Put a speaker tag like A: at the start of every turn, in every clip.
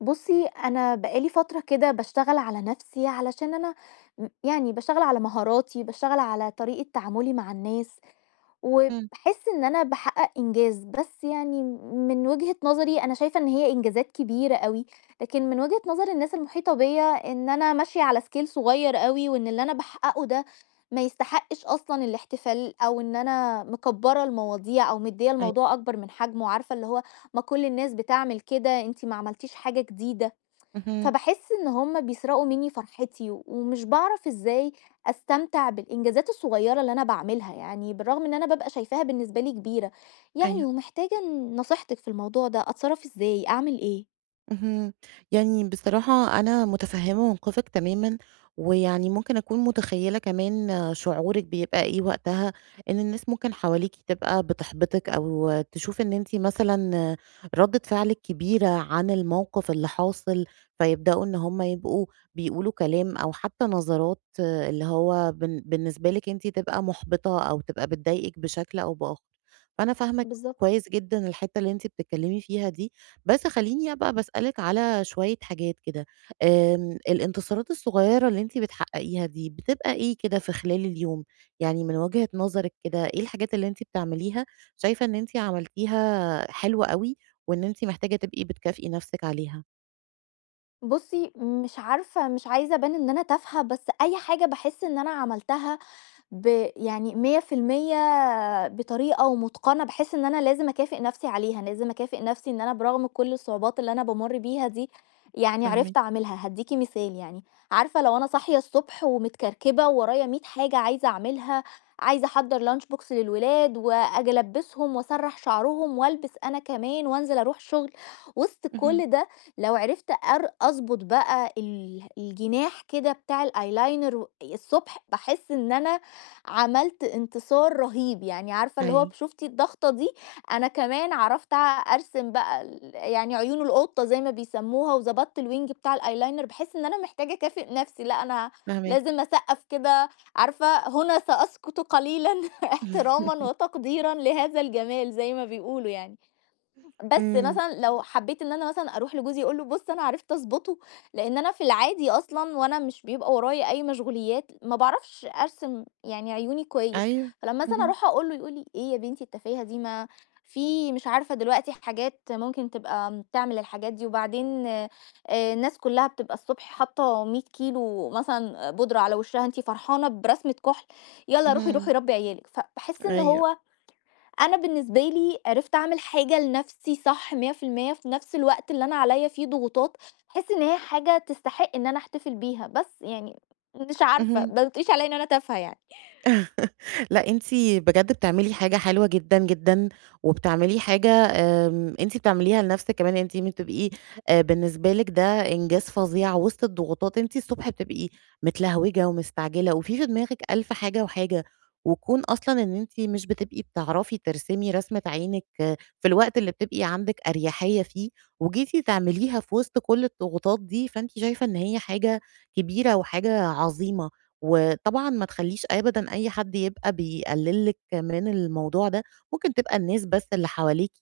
A: بُصي أنا بقى لي فترة كده باشتغل على نفسي علشان أنا م يعني باشتغل على مهاراتي، باشتغل على طريقة تعاملي مع الناس،
B: امم.
A: وباحس إن أنا باحقق إنجاز. بس يعني من وجهة نظري أنا شايفة إن هي إنجازات كبيرة أوي، لكن من وجهة نظر الناس المحيطة بيّ ا إن أنا ماشية على scale صغير أوي، وإن اللي أنا باحققه ده ما يستحقش أصلًا الاحتفال، أو إن أنا مكبرة المواضيع أو مدية
B: أيوه.
A: الموضوع أكبر من حجمه. وعارفة اللي هو ما كل الناس بتعمل كده، أنتِ ما عملتيش حاجة جديدة.
B: اهم.
A: فباحس إن هم بيسرقوا مني فرحتي، ومش باعرف إزاي أستمتع بالإنجازات الصغيرة اللي أنا باعملها يعني، بالرغم إن أنا بابقى شايفاها بالنسبة لي كبيرة. يعني
B: أيوه.
A: ومحتاجة ن نصيحتك في الموضوع ده، أتصرف إزاي؟ أعمل إيه؟
B: اهم. يعني بصراحة أنا متفهمة موقفِك تمامًا، ويعني ممكن أكون متخيلة كمان شعورِك بيبقى إيه وقتها، إن الناس ممكن حواليكِ تبقى بتحبطِك أو تشوف إن أنتِ مثلًا ردة فعلِك كبيرة عن الموقف اللي حاصل، فيبدأوا إن هم يبقوا بيقولوا كلام أو حتى نظرات اللي هو بن بالنسبة لِك أنتِ تبقى محبطة أو تبقى بتضايقِك بشكل أو بآخر. فأنا فاهمة
A: بالضبط.
B: كويس جدًا الحتة اللي أنتِ بتتكلمي فيها دي. بس خليني أبقى باسألِك على شوية حاجات كده. آمم الانتصارات الصغيرة اللي أنتِ بتحققيها دي بتبقى إيه كده في خلال اليوم؟ يعني من وجهة نظرِك كده إيه الحاجات اللي أنتِ بتعمليها شايفة إن أنتِ عملتيها حلوة أوي، وإن أنتِ محتاجة تبقي بتكافئي نفسِك عليها؟
A: بُصّي مش عارفة مش عايزة ابان إن أنا تافهة بس أي حاجة باحس إن أنا عملتها ب يعني 100% بطريقة ومتقَنة باحس إن أنا لازم اكافئ نَفْسي عليها لازم اكافئ نَفْسي إن أنا برغم كل الصعوبات اللي أنا بامر بيها دي يعني عرفت
B: فاهماكِ.
A: اعملها، هادّيكِ مثال يعني، عارفة لو أنا صاحية الصبح ومتكركبة وورايا مِيّة حاجة عايزة اعملها عايزة احضّر lunch box للولاد وآجي ألبّسهم وأسرّح شَعرهم والبس أنا كمان وانزل اروح الشُغل وسط
B: اهم.
A: كل ده لو عرفت أر أضبط بقى اله الجناح كده بتاع الeyeliner و ي الصبح باحس إن أنا عملت إنتصار رهيب، يعني عارفة اللي هو ب
B: أيوه.
A: شُفتِ الضغطة دي أنا كمان عرفت اع أرسم بقى ال يعني عيون القطة زي ما بيسَمّوها وضبطت الwing بتاع الeyeliner باحس إن أنا محتاجة اكافئ نَفْسي لأ أنا
B: فاهماكِ.
A: لازم اسقّف كده عارفة، هنا سأسكت قليلًا إحترامًا وتقديرًا لهذا الجمال زي ما بيقولوا يعني، بس
B: إمم.
A: مثلًا لو حبيت إن أنا مثلًا اروح لجوزي أقول له بُص أنا عرفت أضبطه لإن أنا في العادي أصلًا وأنا مش بيبقى ورايا أي مشغوليات ما باعرفش أرسم يعني عيوني كويس،
B: أيوه،
A: فلما مثلًا
B: اهم.
A: اروح اقول له يقول لي: "إيه يا بنتي التفاهة دي ما في مش عارفة دلوقتي حاجات ممكن تبقى م بتعمل الحاجات دي وبعدين آآ، الناس كلّها بتبقى الصبح حاطة 100 كيلو مثلًا آآ، بودرة على وِشّها أنتِ فرحانة برسمة كُحل! يالّا روحي، روحي
B: اهم.
A: ربّي عيال لِك". فباحس إن
B: أيوه.
A: هو أنا بالنسبة لي عرفت اعمل حاجة لنَفْسي صح 100% في نَفْس الوقت اللي أنا عليّا فيه ضغوطات باحس إن هي حاجة تستحق إن أنا احتفل بيها بس يعني مش عارفة
B: اهم.
A: باو تقوليش عليّا إن أنا تافهة يعني.
B: لأ أنتِ بجد بتعملي حاجة حلوة جدًا، جدًا وبتعملي حاجة آمم، أنتِ بتعمليها لَنْفسك كمان يعني أنتِ م تبقي آآ، بالنسبة لِك ده إنجاز فظيع وسط الضغوطات أنتِ الصبح بتبقي متلهوجة ومستعجلة وفي، في دماغِك ألف حاجة وحاجة، وكون أصلًا إن أنتِ مش بتبقي بتعرفي ترسمي رسمة عينِك في الوقت اللي بتبقي عندِك أريحية فيه وجيتِ تعمليها في وسط كل الضغوطات دي، فأنتِ شايفة إن هي حاجة كبيرة وحاجة عظيمة. وطبعًا ما تخلّيش أبدًا أي حد يبقى بيقلل لِك من الموضوع ده، ممكن تبقى الناس بس اللي حواليكِ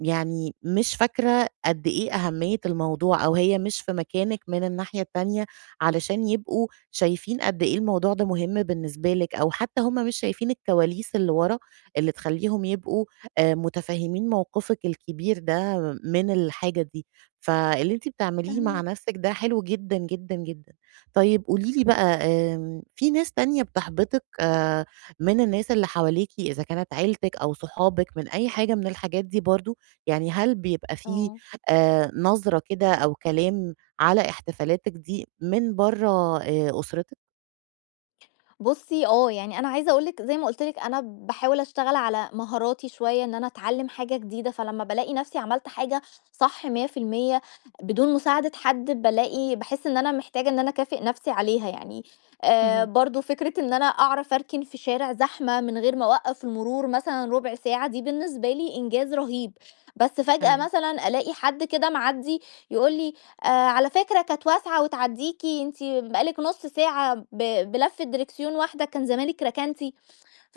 B: يعني مش فاكرة قد إيه أهمية الموضوع أو هي مش في مكانِك من الناحية التانية علشان يبقوا شايفين قد إيه الموضوع ده مهم بالنسبة لِك، أو حتى هُم مش شايفين الكواليس اللي ورا اللي تخلّيهم يبقوا آآ، متفهمين موقفِك الكبير ده من الحاجة دي. فاللي أنتِ بتعمليه مع
A: فاهماكِ.
B: نَفْسك ده حلو جدًا، جدًا، جدًا. طيب قولي لي بقى آمم في ناس تانية بتحبطِك آآ، من الناس اللي حواليكِ إذا كانت عيلتِك أو صحابِك من أي حاجة من الحاجات دي برضه، يعني هل بيبقى فيه
A: آه.
B: آآ، نظرة كده أو كلام على احتفالاتِك دي من برّا آآ أسرتِك؟
A: بُصّي آه، يعني أنا عايزه أقول لِك زي ما قُلت لِك أنا باحاول اشتغل على مهاراتي شوية، إن أنا اتعلم حاجة جديدة، فلمّا بالاقي نَفْسي عملت حاجة صح 100% بدون مساعدة حد، بالاقي باحس إن أنا محتاجة إن أنا اكافئ نَفْسي عليها يعني. آآ،
B: اهم.
A: برضو فكرة إن أنا أعرف اركن في شارع زحمة من غير ما أوقّف المرور مثلًا ربع ساعة، دي بالنسبة لي إنجاز رهيب، بس فجأة
B: أيوه.
A: مثلًا ألاقي حد كده معدّي يقول لي: "آآ، على فكرة كانت واسعة وتعدّيكِ أنتِ بقى لِك نُص ساعة ب بلفّة دريكسيون واحدة كان زمانِك ركنتِ"،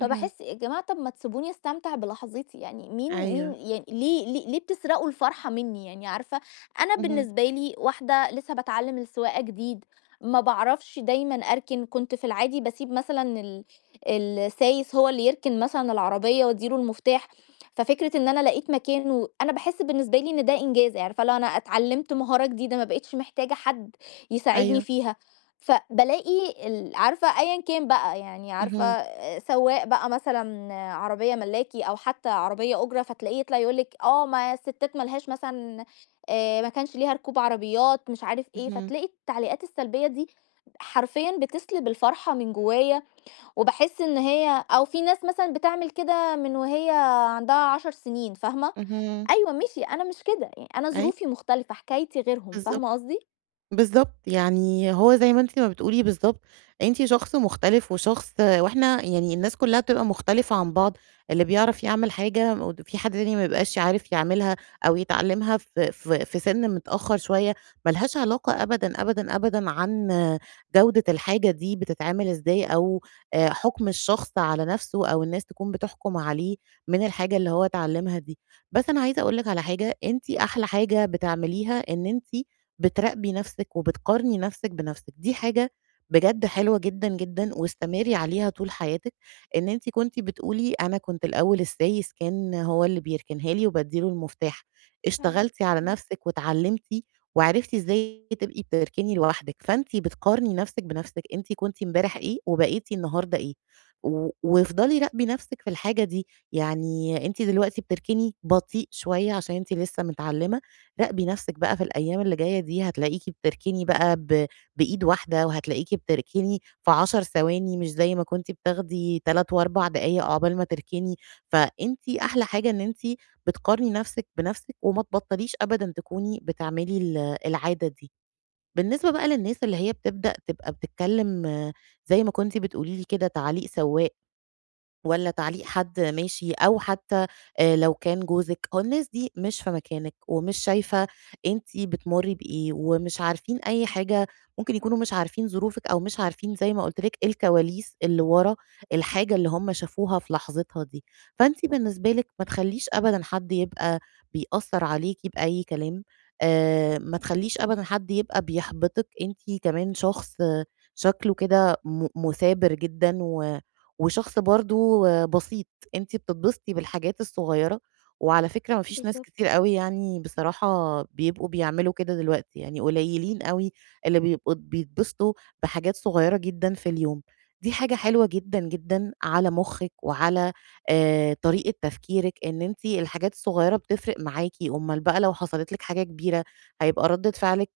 B: اهم.
A: يا جماعة طَب ما تسيبوني استمتع بلحظتي يعني، مين مين
B: أيوه.
A: يعني ليه ل ليه بتسرقوا الفرحة منّي يعني؟! عارفة، أنا
B: اهم.
A: بالنسبة لي واحدة لسه باتعلم السواقة جديد، ما باعرفش دايمًا أركن، كنت في العادي باسيب مثلًا ال السايس هو اللي يركن مثلًا العربية وادّي له المفتاح، ففكرة إن أنا لقيت مكان و أنا باحس بالنسبة لي إن ده إنجاز، عارفة اللي هو أنا اتعلمت مهارة جديدة ما بقيتش محتاجة حد يساعدني
B: أيوه.
A: فيها، فبالاقي ال عارفة أيًا كان بقى يعني عارفه
B: اهم.
A: آآ، سوّاق بقى مثلًا، عربية ملاكي أو حتى عربية أُجرة، فتلاقيه يطلع يقول لِك آه ما الستات ما لهاش مثلًا آآ، ما كانش ليها ركوب عربيات مش عارف إيه،
B: اهم.
A: فتلاقي التعليقات السلبية دي حرفيًا بتسلِب الفرحة من جوايا، وباحس إن هي أو في ناس مثلًا بتعمل كده من وهي عندها 10 سنين، فاهمة،
B: اهم.
A: أيوه ماشي أنا مش كده يع أنا
B: أي
A: ظروفي مختلفة، حكايتي غيرهم،
B: بالضبط.
A: فاهمة قصدي؟
B: بالضبط، يعني هو زي ما أنتِ ما بتقولي بالضبط، أنتِ شخص مختلف وشخص وإحنا يعني الناس كلّها بتبقى مختلفة عن بعض، اللي بيعرف يعمل حاجة مود في حد تاني ما بيبقاش ي عارف يعملها أو يتعلّمها في في في سِن متأخر شوية، ما لهاش علاقة أبدًا، أبدًا، أبدًا عن جودة الحاجة دي بتتعمل إزاي أو آآ، حُكم الشخص على نَفْسه أو الناس تكون بتحكم عليه من الحاجة اللي هو اتعلمها دي. بس أنا عايزه أقول لِك على حاجة، أنتِ أحلى حاجة بتعمليها إن أنتِ بتراقبى نَفْسِك وبتقارني نَفْسِك بنَفْسِك، دي حاجة بجد حلوة جدًا، جدًا، واستمري عليها طول حياتِك، إن أنتِ كنتِ بتقولي أنا كنت الأول السايس كان هو اللي بيركنها لي وبادّي له المفتاح،
A: فعلًا،
B: اشتغلتِ على
A: إمم.
B: نَفْسِك واتعلّمتِ وعرفتِ إزاي بتبقي تركني لوحدِك، فأنتِ بتقارني نَفْسِك بنَفْسِك، أنتِ كنتِ امبارح إيه وبقيتِ النهارده إيه، و وافضلي راقبي نَفْسِك في الحاجة دي، يعني أنتِ دلوقتي بتركني بطيء شوية عشان أنتِ لسه متعلمة، راقبي نَفْسِك بقى في الأيام اللي جاية دي هتلاقيكِ بتركني بقى ب بإيد واحدة، وهتلاقيكِ بتركني في 10 ثواني مش زي ما كنتِ بتاخدي 3 و4 دقايق عقبال ما تركني، فأنتِ أحلى حاجة إن أنتِ بتقارني نَفْسِك بنَفْسِك وما تبطليش أبدًا تكوني بتعملي ال العادة دي. بالنسبة بقى للناس اللي هي بتبدأ تبقى بتتكلم زي ما كنتِ بتقولي لي كده تعليق سوّاق، والّا تعليق حد ماشي أو حتى آآ، لو كان جوزِك، أهو الناس دي مش في مكانِك ومش شايفة أنتِ بتمرّي بإيه ومش عارفين أي حاجة، ممكن يكونوا مش عارفين ظروفِك أو مش عارفين زي ما قُلت لِك الكواليس اللي ورا الحاجة اللي هُم شافوها في لحظتها دي، فأنتِ بالنسبة لِك ما تخلّيش أبدًا حد يبقى بيأثّر عليكِ بأي كلام، آآ، ما تخلّيش أبدًا حد يبقى بيحبطِك. أنتِ كمان شخص شكله كده م مُثابر جدًا و وشخص برضو بسيط، أنتِ بتتبسطي بالحاجات الصغيّرة، وعلى فكرة ما فيش ناس
A: بالضبط.
B: كتير أوي يعني بصراحة بيبقوا بيعملوا كده دلوقتي، يعني قليّلين أوي اللي بيبقوا بيتبسطوا بحاجات صغيّرة جدًا في اليوم، دي حاجة حلوة جدًا، جدًا على مخِّك وعلى آآ، طريقة تفكيرِك، إن أنتِ الحاجات الصغيّرة بتفرق معاكِ، أومّال بقى لو حصلت لِك حاجة كبيرة هيبقى ردّة فعلِك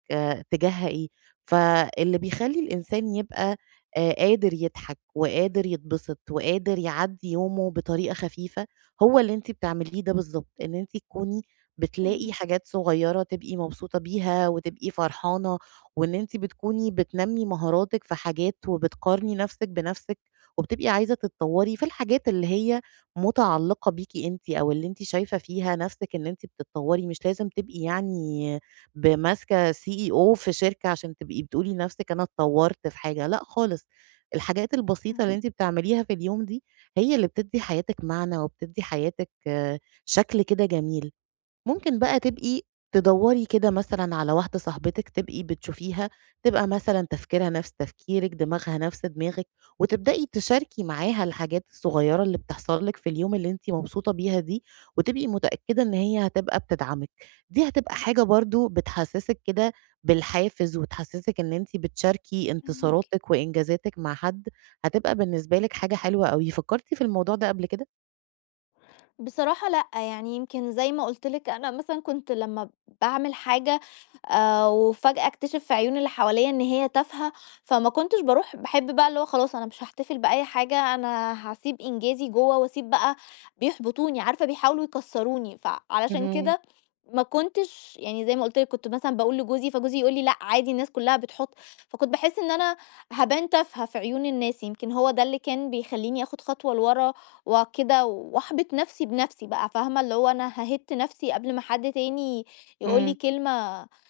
B: تجاهها إيه؟ فاللي بيخلّي الإنسان يبقى آآ، قادر يضحك وقادر يتبسط وقادر يعدّي يومه بطريقة خفيفة هو اللي أنتِ بتعمليه ده بالضبط، إن أنتِ تكوني بتلاقي
A: فاهماكِ.
B: حاجات صغيّرة تبقي مبسوطة بيها وتبقي فرحانة، وإن أنتِ بتكوني بتنمّي مهاراتِك في حاجات وبتقارني نَفْسِك بنَفْسِك، وبتبقي عايزة تتطوّري في الحاجات اللي هي متعلقة بيكِ أنتِ أو اللي أنتِ شايفة فيها نَفْسِك إن أنتِ بتتطوّري مش لازم تبقي يعني ب ماسكة CEO في شركة عشان تبقي بتقولي لنَفْسِك أنا اتطوّرت في حاجة، لأ خالص، الحاجات البسيطة اللي
A: فاهماكِ.
B: أنتِ بتعمليها في اليوم دي هي اللي بتدّي حياتِك معنى وبتدّي حياتِك شكل كده جميل. ممكن بقى تبقي تدوّري كده مثلًا على واحدة صاحبتِك تبقي بتشوفيها تبقى مثلًا تفكيرها نَفْس تفكيرِك، دماغها نَفْس دماغِك، وتبدئي تشاركي معاها الحاجات الصغيّرة اللي بتحصل لِك في اليوم اللي أنتِ مبسوطة بيها دي، وتبقي متأكدة إن هي هتبقى بتدعمِك، دي هتبقى حاجة برضو بتحسّسِك كده بالحافز وتحسّسِك إن أنتِ بتشاركي
A: فاهماكِ.
B: إنتصاراتِك وإنجازاتِك مع حد، هتبقى بالنسبة لِك حاجة حلوة أوي. فكرتِ في الموضوع ده قبل كده؟
A: بصراحة لأ، يعني يمكن زي ما قُلت لِك أنا مثلًا كنت لمّا باعمل حاجة، آآ، وفجأة أكتشِف في عيون اللي حواليّا إن هي تافهة، فما كنتش باروح باحب بقى اللي هو خلاص أنا مش هاحتفل بأي حاجة، أنا هاسيب إنجازي جوه وأسيب بقى بيحبطوني، عارفة بيحاولوا يكسّروني. فعلشان
B: اهم.
A: كده ما كنتش يعني زي ما قُلت لِك كنت مثلًا باقول لجوزي، فجوزي يقول لي: "لأ، عادي الناس كلّها بتحط"، فكنت باحس إن أنا هابان تافهة في عيون الناس، يمكن هو ده اللي كان بيخلّيني آخد خطوة لورا وكده، وأحبط نَفْسي بنَفْسي بقى، فاهمة، اللي هو أنا هاهِدّ نَفْسي قبل ما حد تاني يقول لي
B: امم.
A: كلمة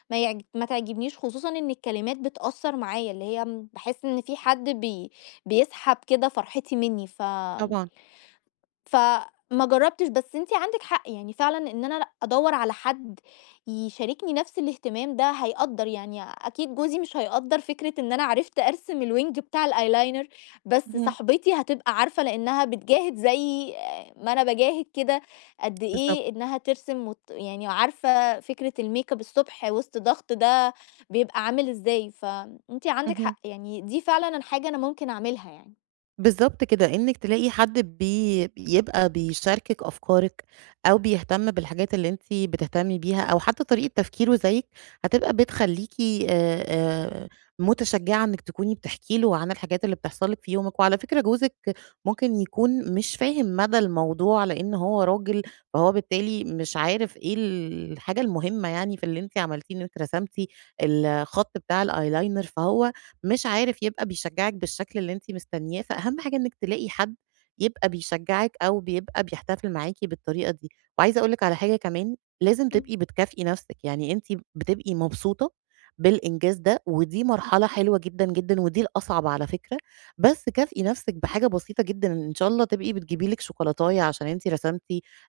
A: ما يعج ما تعجبنيش، خصوصًا إن الكلمات بتأثر معايا، اللي هي باحس إن فيه حد بي بيسحب كده فرحتي مني، ف
B: طبعًا.
A: فما جربتش، بس أنتِ عندِك حق يعني، فعلًا إن أنا لأ أدوّر على حد يشاركني نَفْس الاهتمام ده هيقدَّر، يعني أكيد جوزي مش هيقدَّر فكرة إن أنا عرفت أرسم الwing بتاع الeyeliner، بس
B: اهم.
A: صاحبتي هتبقى عارفة لأنها بتجاهد زي ما أنا باجاهد كده قَدّ
B: بالضبط.
A: إيه إنها ترسم وت يعني وعارفة فكرة الmakeup الصبح وسط ضغط ده بيبقى عامل إزاي، فأنتِ عندِك
B: اهم.
A: حق، يعني دي فعلًا أنا حاجة أنا ممكن أعملها يعني.
B: بالضبط كده، إنِك تلاقي حد بي بيبقى بيشاركِك أفكارِك أو بيهتم بالحاجات اللي أنتِ بتهتمي بيها، أو حتى طريقة تفكيره زيِّك هتبقى بتخلّيكِ، آآ آآ، متشجّعة إنِك تكوني بتحكي له عن الحاجات اللي بتحصَل لِك في يومِك. وعلى فكرة جوزِك ممكن يكون مش فاهم مدى الموضوع لأن هو راجل، فهو بالتالي مش عارف إيه ال الحاجة المهمّة يعني في اللي أنتِ عملتيه، إن أنتِ رسمتِ الخَط بتاع الeyeliner، فهو مش عارف يبقى بيشجّعِك بالشكل اللي أنتِ مستنيّاه، فأهم حاجة إنِك تلاقي حد يبقى بيشجّعِك أو بيبقى بيحتفِل معاكِ بالطريقة دي. وعايزة أقول لِك على حاجة كمان، لازم
A: امم.
B: تبقي بتكافئي نَفسِك، يعني أنتِ بتبقي مبسوطة بالإنجاز ده، ودي مرحلة حلوة جدًا، جدًا، ودي الأصعَب على فكرة، بس كافئي نَفسِك بحاجة بسيطة جدًا، إن شاء الله تبقي بتجيبي لِك شوكولاتاية عشان أنتِ رسمتِ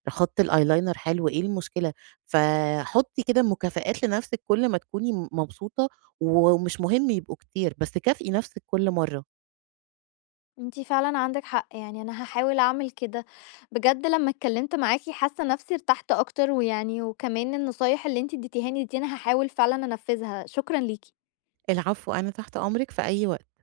B: خَط الeyeliner حلو، إيه المشكلة؟ ف حُطّي كده مكافآت لنَفسِك كلّ ما تكوني م مبسوطة، ومش مهِم يبقوا كتير، بس كافئي نَفسِك كلّ مرّة.
A: أنتِ فعلًا عندِك حق، يعني أنا هاحاول أعمل كده. بجد لما اتكلّمت معاكِ حاسّة نَفسي ارتحت أكتر ويعني، وكمان النصايح اللي أنتِ ادّيتيها لي دي أنا هاحاول فعلًا أنفّذها. شكرًا ليكِ.
B: العفو، أنا تحت أمرِك في أي وقت.